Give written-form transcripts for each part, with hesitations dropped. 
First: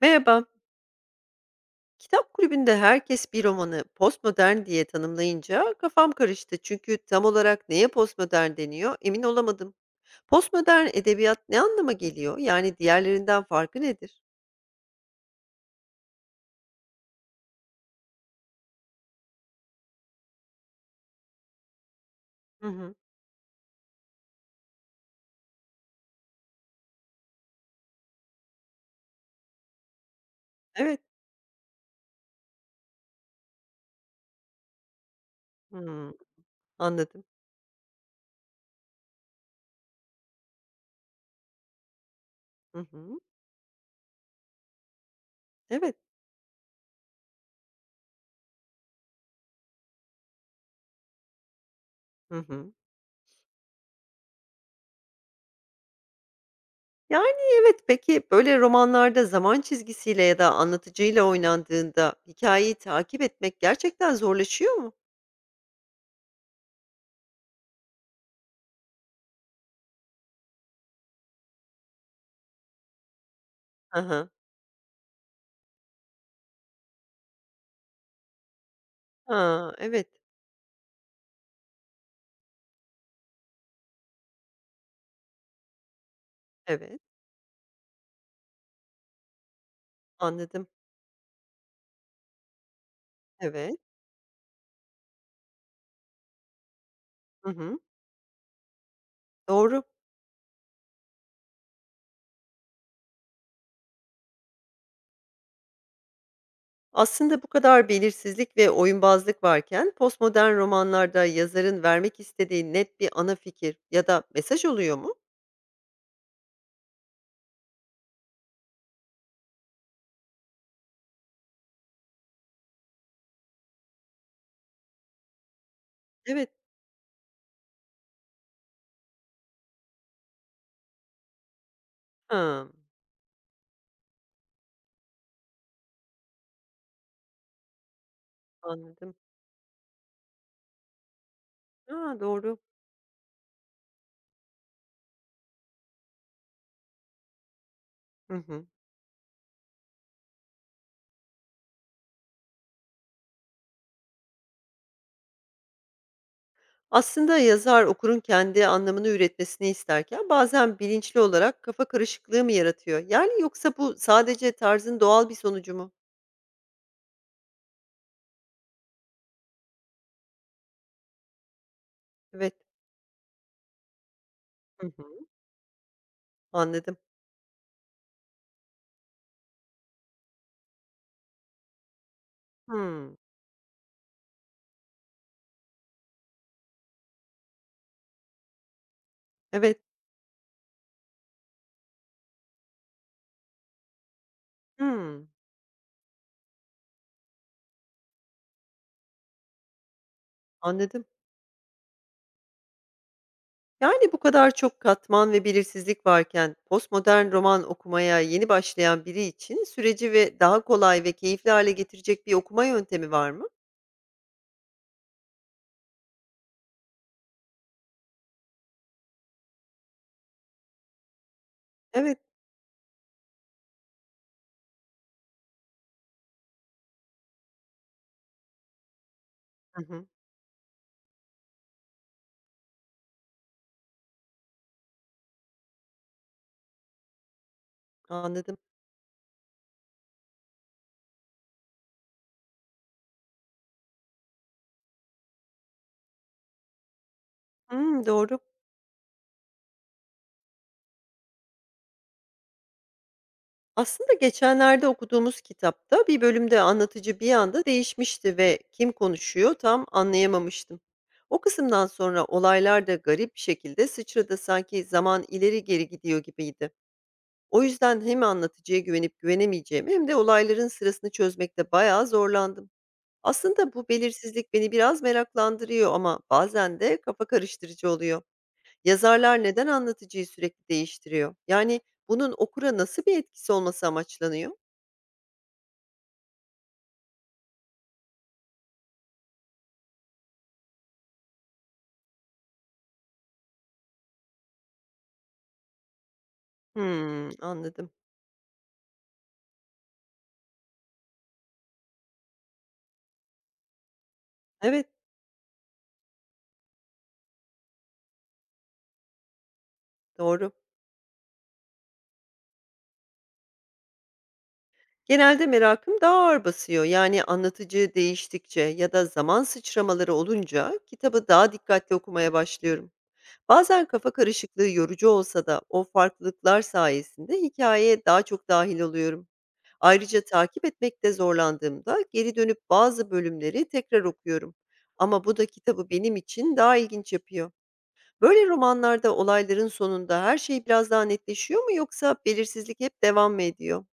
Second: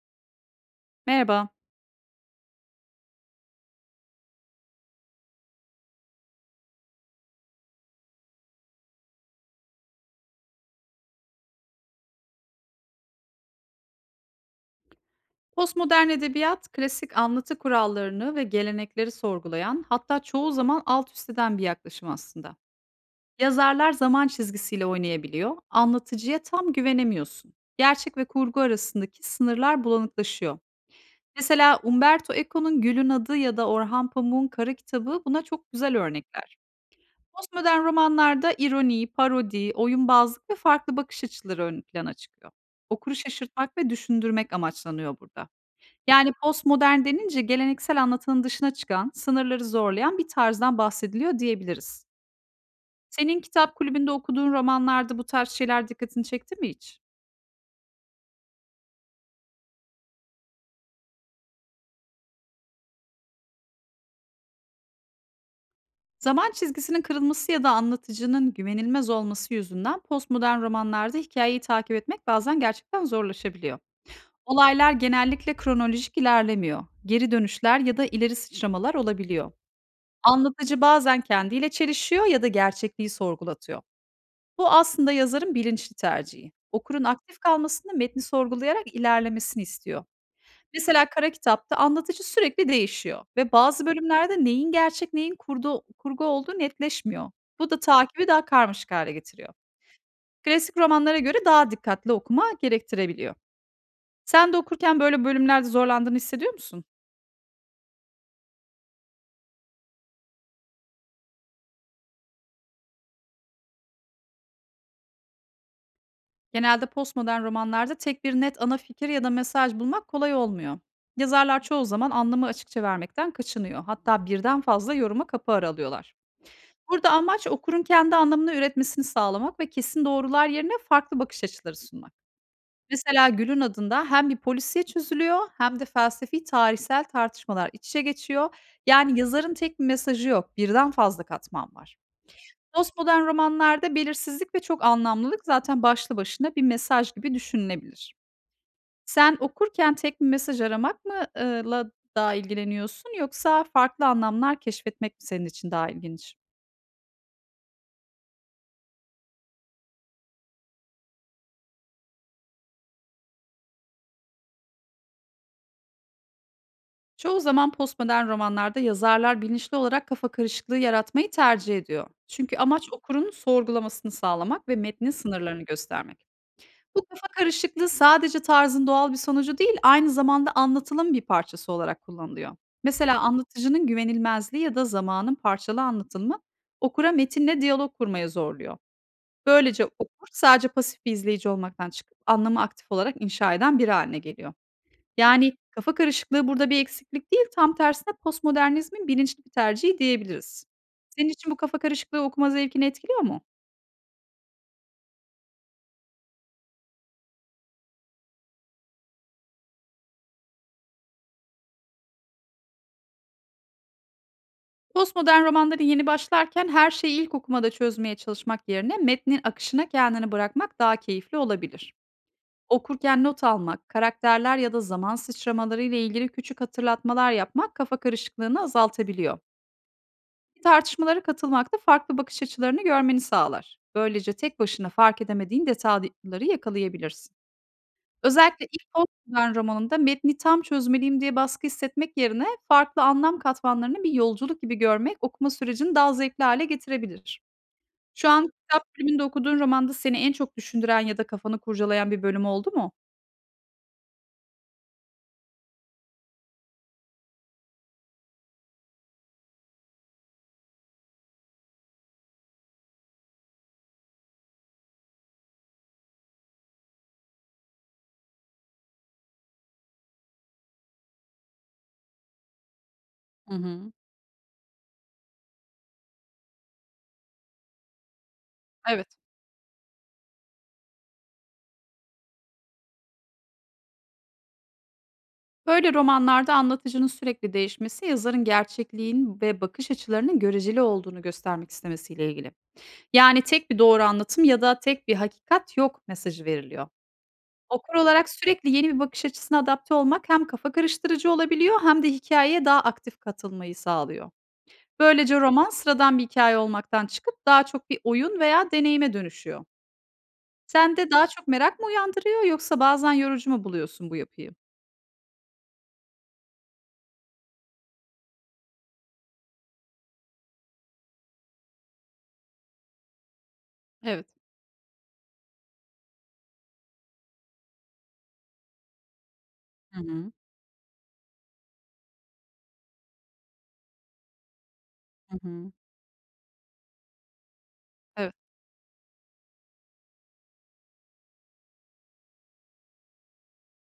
Merhaba. Merhaba. Kitap kulübünde herkes bir romanı postmodern diye tanımlayınca kafam karıştı. Çünkü tam olarak neye postmodern deniyor emin olamadım. Postmodern edebiyat ne anlama geliyor? Yani diğerlerinden farkı nedir? Postmodern edebiyat, klasik anlatı kurallarını ve gelenekleri sorgulayan, hatta çoğu zaman alt üst eden bir yaklaşım aslında. Hı hı. Yazarlar zaman çizgisiyle oynayabiliyor, anlatıcıya tam güvenemiyorsun. Gerçek ve kurgu arasındaki sınırlar bulanıklaşıyor. Evet. Mesela Umberto Eco'nun Gül'ün Adı ya da Orhan Pamuk'un Kara Kitabı buna çok güzel Hmm, örnekler. anladım. Postmodern romanlarda ironi, parodi, oyunbazlık ve farklı bakış açıları ön plana çıkıyor. Hı Okuru hı. şaşırtmak ve düşündürmek amaçlanıyor burada. Evet. Yani, postmodern denince geleneksel anlatının dışına çıkan, sınırları zorlayan bir tarzdan bahsediliyor diyebiliriz. Hı hı. Senin kitap kulübünde okuduğun romanlarda bu tarz şeyler dikkatini çekti mi hiç? Yani evet, peki böyle romanlarda zaman çizgisiyle ya da anlatıcıyla oynandığında hikayeyi takip etmek gerçekten zorlaşıyor mu? Zaman çizgisinin kırılması ya da anlatıcının güvenilmez olması yüzünden postmodern romanlarda hikayeyi takip etmek bazen gerçekten zorlaşabiliyor. Hı. Olaylar genellikle kronolojik ilerlemiyor. Geri dönüşler ya da ileri sıçramalar olabiliyor. Ha, evet. Anlatıcı bazen kendiyle çelişiyor ya da gerçekliği sorgulatıyor. Bu aslında yazarın bilinçli tercihi. Evet. Okurun aktif kalmasını metni sorgulayarak ilerlemesini istiyor. Anladım. Mesela Kara Kitap'ta anlatıcı sürekli değişiyor ve Evet. bazı bölümlerde neyin gerçek neyin kurgu olduğu netleşmiyor. Hı Bu hı. da takibi daha karmaşık hale getiriyor. Doğru. Klasik romanlara göre daha dikkatli okuma gerektirebiliyor. Sen de okurken böyle bölümlerde zorlandığını hissediyor musun? Aslında bu kadar belirsizlik ve oyunbazlık varken postmodern romanlarda yazarın vermek istediği net bir ana fikir ya da mesaj oluyor mu? Genelde postmodern romanlarda tek bir net ana fikir ya da mesaj bulmak kolay olmuyor. Yazarlar çoğu zaman anlamı açıkça vermekten kaçınıyor. Hatta birden fazla yoruma kapı aralıyorlar. Evet. Burada amaç okurun kendi anlamını üretmesini sağlamak ve kesin doğrular yerine farklı bakış açıları sunmak. Ha, Mesela Gül'ün adında hem bir polisiye çözülüyor hem de felsefi tarihsel tartışmalar iç içe geçiyor. anladım. Yani yazarın tek bir mesajı yok, birden fazla katman var. Ha, doğru. Postmodern romanlarda belirsizlik ve çok anlamlılık zaten başlı başına bir mesaj gibi düşünülebilir. Hı hı. Sen okurken tek bir mesaj aramak mı, la daha ilgileniyorsun yoksa farklı anlamlar keşfetmek mi senin için daha ilginç? Aslında yazar okurun kendi anlamını üretmesini isterken bazen bilinçli olarak kafa karışıklığı mı yaratıyor? Yani yoksa bu sadece tarzın doğal bir sonucu mu? Çoğu zaman postmodern romanlarda yazarlar bilinçli olarak kafa karışıklığı yaratmayı tercih ediyor. Evet. Çünkü amaç okurun sorgulamasını sağlamak ve Hı metnin hı. sınırlarını göstermek. Anladım. Bu kafa karışıklığı sadece tarzın doğal bir sonucu değil, aynı zamanda anlatılın bir parçası olarak kullanılıyor. Hmm. Mesela anlatıcının güvenilmezliği ya da zamanın parçalı anlatılımı okura metinle diyalog kurmaya zorluyor. Evet. Böylece okur sadece pasif bir izleyici olmaktan çıkıp anlamı aktif olarak inşa eden biri haline geliyor. Hmm. Yani kafa karışıklığı burada bir eksiklik değil, tam tersine postmodernizmin bilinçli bir tercihi diyebiliriz. Anladım. Senin için bu kafa karışıklığı okuma zevkini etkiliyor mu? Yani, bu kadar çok katman ve belirsizlik varken postmodern roman okumaya yeni başlayan biri için süreci ve daha kolay ve keyifli hale getirecek bir okuma yöntemi var mı? Postmodern romanları yeni başlarken her şeyi ilk okumada çözmeye çalışmak yerine metnin akışına kendini bırakmak daha keyifli olabilir. Evet. Okurken not almak, karakterler ya da zaman sıçramaları ile ilgili küçük hatırlatmalar yapmak kafa karışıklığını azaltabiliyor. Hı hı, Tartışmalara katılmak da farklı bakış açılarını görmeni sağlar. Böylece tek başına fark edemediğin detayları yakalayabilirsin. anladım. Özellikle ilk Postman romanında metni tam çözmeliyim diye baskı hissetmek yerine farklı anlam katmanlarını bir yolculuk gibi görmek okuma sürecini daha zevkli hale getirebilir. Hımm, Şu doğru. an kitap kulübünde okuduğun romanda seni en çok düşündüren ya da kafanı kurcalayan bir bölüm oldu mu? Aslında geçenlerde okuduğumuz kitapta bir bölümde anlatıcı bir anda değişmişti ve kim konuşuyor tam anlayamamıştım. O kısımdan sonra olaylar da garip bir şekilde sıçradı, sanki zaman ileri geri gidiyor gibiydi. O yüzden hem anlatıcıya güvenip güvenemeyeceğim hem de olayların sırasını çözmekte bayağı zorlandım. Hı Aslında bu hı. belirsizlik beni biraz meraklandırıyor ama bazen de kafa karıştırıcı oluyor. Evet. Yazarlar neden anlatıcıyı sürekli değiştiriyor? Yani bunun okura nasıl bir etkisi olması amaçlanıyor? Böyle romanlarda anlatıcının sürekli değişmesi yazarın gerçekliğin ve bakış açılarının göreceli olduğunu göstermek istemesiyle ilgili. Yani tek bir doğru anlatım ya da tek bir hakikat yok mesajı veriliyor. Hmm, anladım. Okur olarak sürekli yeni bir bakış açısına adapte olmak hem kafa karıştırıcı olabiliyor hem de hikayeye daha aktif katılmayı sağlıyor. Evet, Böylece roman sıradan bir hikaye olmaktan çıkıp daha çok bir oyun veya deneyime dönüşüyor. doğru. Sende daha çok merak mı uyandırıyor yoksa bazen yorucu mu buluyorsun bu yapıyı? Genelde merakım daha ağır basıyor. Yani anlatıcı değiştikçe ya da zaman sıçramaları olunca kitabı daha dikkatli okumaya başlıyorum. Bazen kafa Evet. karışıklığı yorucu olsa da o farklılıklar sayesinde hikayeye daha çok dahil oluyorum. Hı Ayrıca hı. takip etmekte zorlandığımda geri dönüp bazı bölümleri tekrar okuyorum. Ama bu Hı da hı. kitabı benim için daha ilginç yapıyor. Evet. Böyle romanlarda olayların sonunda her şey biraz daha netleşiyor mu yoksa belirsizlik hep devam mı ediyor?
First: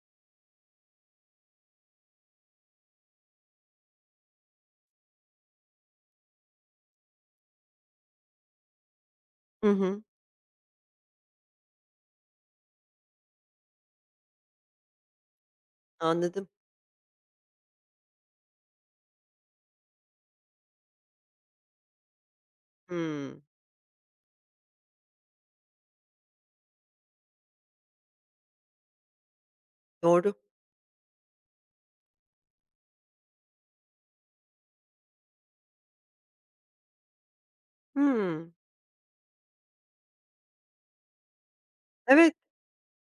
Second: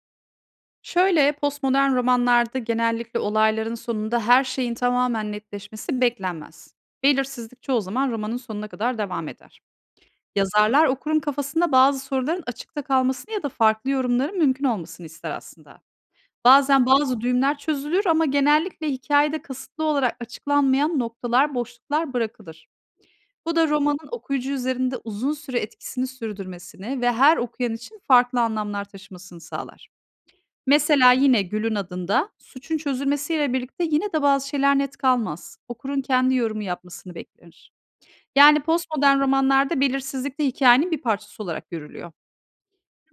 Şöyle, postmodern romanlarda genellikle olayların sonunda her şeyin tamamen netleşmesi beklenmez. Belirsizlik çoğu zaman romanın sonuna kadar devam eder. Hı hı, Yazarlar okurun kafasında bazı soruların açıkta kalmasını ya da farklı yorumların mümkün olmasını ister aslında. anladım. Bazen bazı düğümler çözülür ama genellikle hikayede kasıtlı olarak açıklanmayan noktalar, boşluklar bırakılır. Hmm, Bu da romanın okuyucu üzerinde uzun süre etkisini sürdürmesini ve her okuyan için farklı anlamlar taşımasını sağlar. doğru. Mesela yine Gül'ün adında suçun çözülmesiyle birlikte yine de bazı şeyler net kalmaz. Okurun kendi yorumu yapmasını beklenir. Hmm, Yani, postmodern romanlarda belirsizlik de hikâyenin bir parçası olarak görülüyor. evet.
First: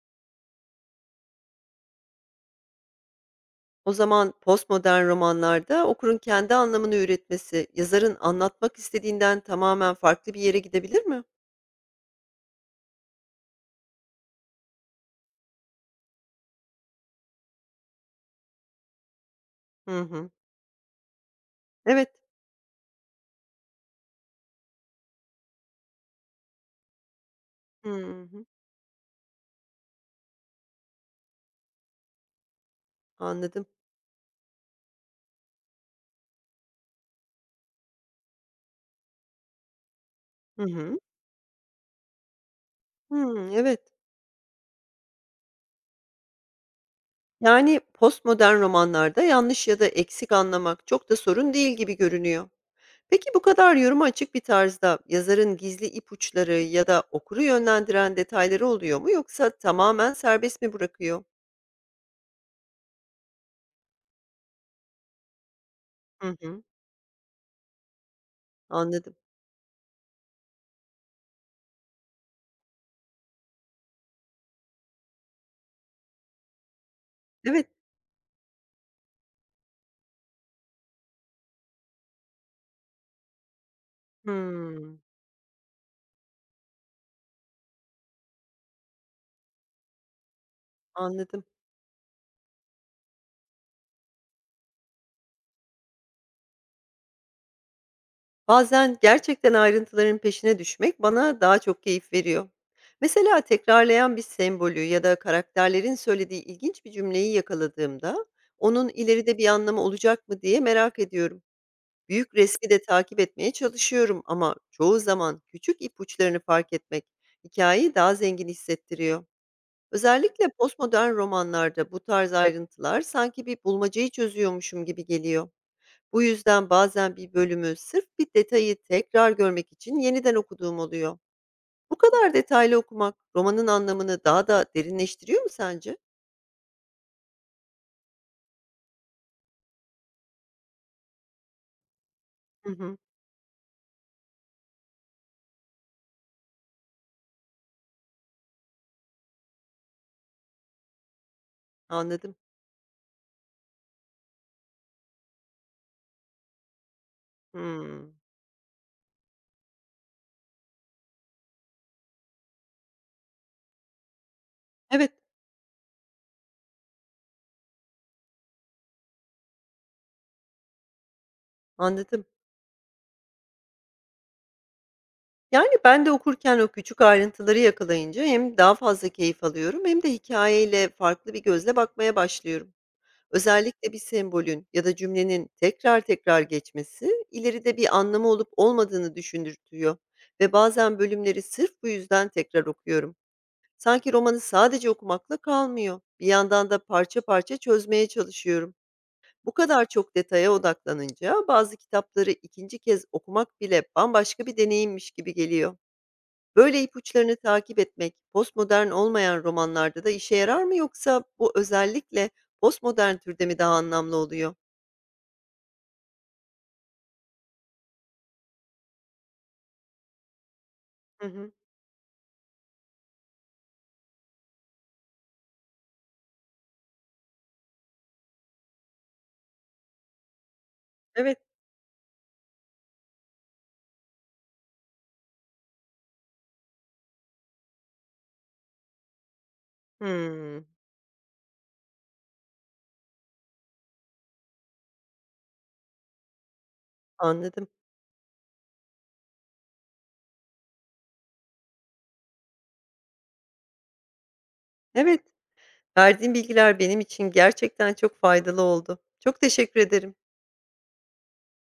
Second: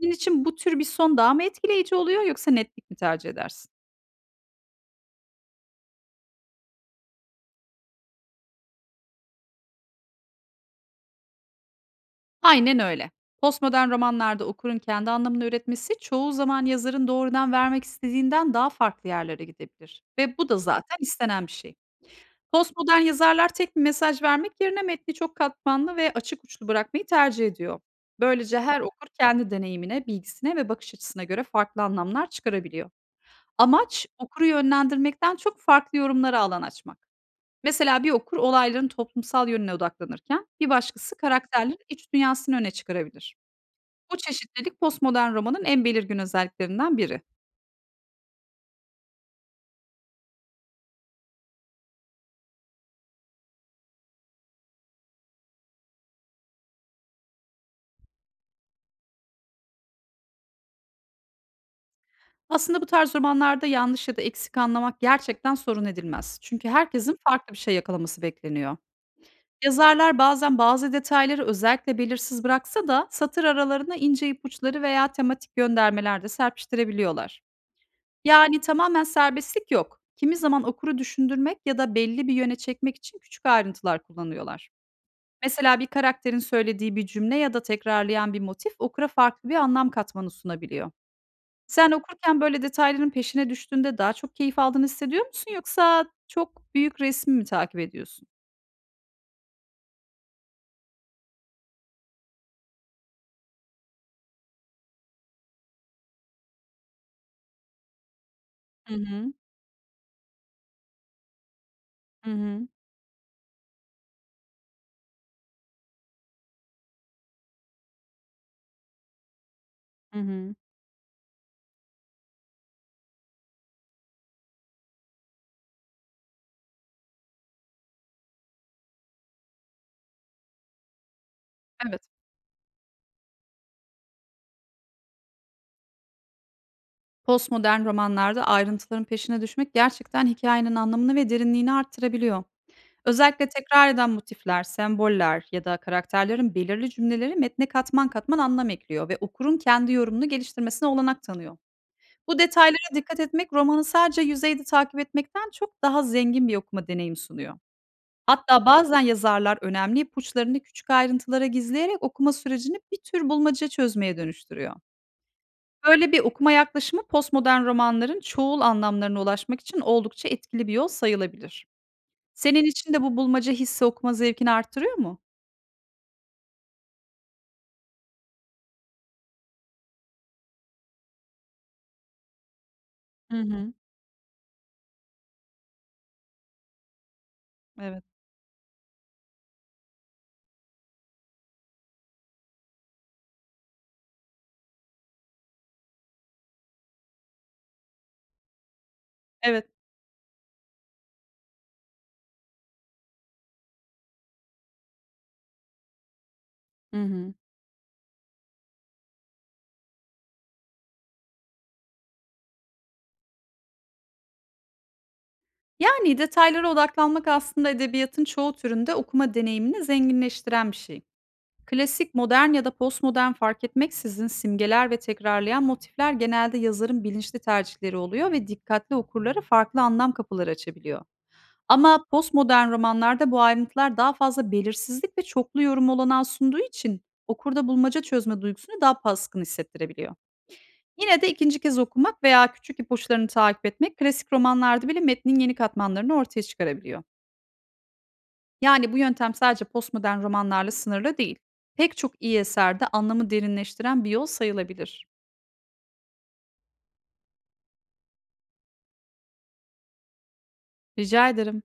Senin için bu tür bir son daha mı etkileyici oluyor yoksa netlik mi tercih edersin? O zaman postmodern romanlarda okurun kendi anlamını üretmesi, yazarın anlatmak istediğinden tamamen farklı bir yere gidebilir mi? Aynen öyle. Postmodern romanlarda okurun kendi anlamını üretmesi çoğu zaman yazarın doğrudan vermek istediğinden daha farklı yerlere Hı gidebilir hı. ve bu da zaten istenen bir şey. Evet. Postmodern yazarlar tek bir mesaj vermek yerine metni çok katmanlı ve açık uçlu bırakmayı tercih ediyor. Hı hı. Böylece her okur kendi deneyimine, bilgisine ve bakış açısına göre farklı anlamlar çıkarabiliyor. Anladım. Amaç okuru yönlendirmekten çok farklı yorumlara alan açmak. Mesela bir okur olayların toplumsal yönüne odaklanırken Hı bir hı. başkası karakterlerin iç dünyasını öne çıkarabilir. Hımm, evet. Bu çeşitlilik postmodern romanın en belirgin özelliklerinden biri. Yani postmodern romanlarda yanlış ya da eksik anlamak çok da sorun değil gibi görünüyor. Peki bu kadar yoruma açık bir tarzda yazarın gizli ipuçları ya da okuru yönlendiren detayları oluyor mu yoksa tamamen serbest mi bırakıyor? Aslında bu tarz romanlarda yanlış ya da eksik anlamak gerçekten sorun Hı edilmez. hı. Çünkü herkesin farklı bir şey yakalaması bekleniyor. Anladım. Yazarlar bazen bazı detayları özellikle belirsiz bıraksa da satır aralarına ince ipuçları veya tematik göndermeler de serpiştirebiliyorlar. Evet. Yani, tamamen serbestlik yok. Kimi zaman okuru düşündürmek ya da belli bir yöne çekmek için küçük ayrıntılar kullanıyorlar. Hımm. Mesela bir karakterin söylediği bir cümle ya da tekrarlayan bir motif okura farklı bir anlam katmanı sunabiliyor. Anladım. Sen okurken böyle detayların peşine düştüğünde daha çok keyif aldığını hissediyor musun yoksa çok büyük resmi mi takip ediyorsun? Bazen gerçekten ayrıntıların peşine düşmek bana daha çok keyif veriyor. Mesela tekrarlayan bir sembolü ya da karakterlerin söylediği ilginç bir cümleyi yakaladığımda onun Hı hı. ileride bir anlamı olacak mı diye merak ediyorum. Hı Büyük hı. resmi de takip etmeye çalışıyorum ama çoğu zaman küçük ipuçlarını fark etmek hikayeyi daha zengin hissettiriyor. Hı Özellikle hı. postmodern romanlarda bu tarz ayrıntılar sanki bir bulmacayı çözüyormuşum gibi geliyor. Bu yüzden bazen bir bölümü sırf bir detayı tekrar görmek için yeniden okuduğum oluyor. Bu Evet. kadar detaylı okumak romanın anlamını daha da derinleştiriyor mu sence? Postmodern romanlarda ayrıntıların peşine düşmek gerçekten hikayenin anlamını ve derinliğini arttırabiliyor. Hı hı, Özellikle tekrar eden motifler, semboller ya da karakterlerin belirli cümleleri metne katman katman anlam ekliyor ve okurun kendi yorumunu geliştirmesine olanak tanıyor. anladım. Bu detaylara dikkat etmek romanı sadece yüzeyde takip etmekten çok daha zengin bir okuma deneyimi sunuyor. Hmm. Hatta bazen yazarlar önemli ipuçlarını küçük ayrıntılara gizleyerek okuma sürecini bir tür bulmaca çözmeye dönüştürüyor. Evet, Böyle bir okuma yaklaşımı postmodern romanların çoğul anlamlarına ulaşmak için oldukça etkili bir yol sayılabilir. anladım. Senin için de bu bulmaca hissi okuma zevkini artırıyor mu? Yani ben de okurken o küçük ayrıntıları yakalayınca hem daha fazla keyif alıyorum hem de hikayeyle farklı bir gözle bakmaya başlıyorum. Hı hı. Özellikle bir sembolün ya da cümlenin tekrar tekrar geçmesi ileride bir Evet. anlamı olup olmadığını düşündürtüyor ve bazen bölümleri sırf bu yüzden tekrar okuyorum. Sanki romanı sadece okumakla kalmıyor. Bir yandan da parça parça çözmeye çalışıyorum. Bu Evet. kadar çok detaya odaklanınca bazı kitapları ikinci kez okumak bile bambaşka bir deneyimmiş gibi geliyor. Böyle Hı hı. ipuçlarını takip etmek postmodern olmayan romanlarda da işe yarar mı yoksa bu özellikle postmodern türde mi daha anlamlı oluyor? Yani detaylara odaklanmak aslında edebiyatın çoğu türünde okuma deneyimini zenginleştiren bir şey. Hı hı. Klasik, modern ya da postmodern fark etmeksizin simgeler ve tekrarlayan motifler genelde yazarın bilinçli tercihleri oluyor ve dikkatli okurlara farklı anlam kapıları açabiliyor. Evet. Ama postmodern romanlarda bu ayrıntılar daha fazla belirsizlik ve çoklu yorum olanağı sunduğu için okurda bulmaca çözme duygusunu daha baskın hissettirebiliyor. Hımm. Yine de ikinci kez okumak veya küçük ipuçlarını takip etmek klasik romanlarda bile metnin yeni katmanlarını ortaya çıkarabiliyor. Anladım. Yani bu yöntem sadece postmodern romanlarla sınırlı değil. Pek çok iyi eserde anlamı derinleştiren bir yol sayılabilir. Evet, verdiğin bilgiler benim için gerçekten çok faydalı oldu. Çok teşekkür ederim. Rica ederim.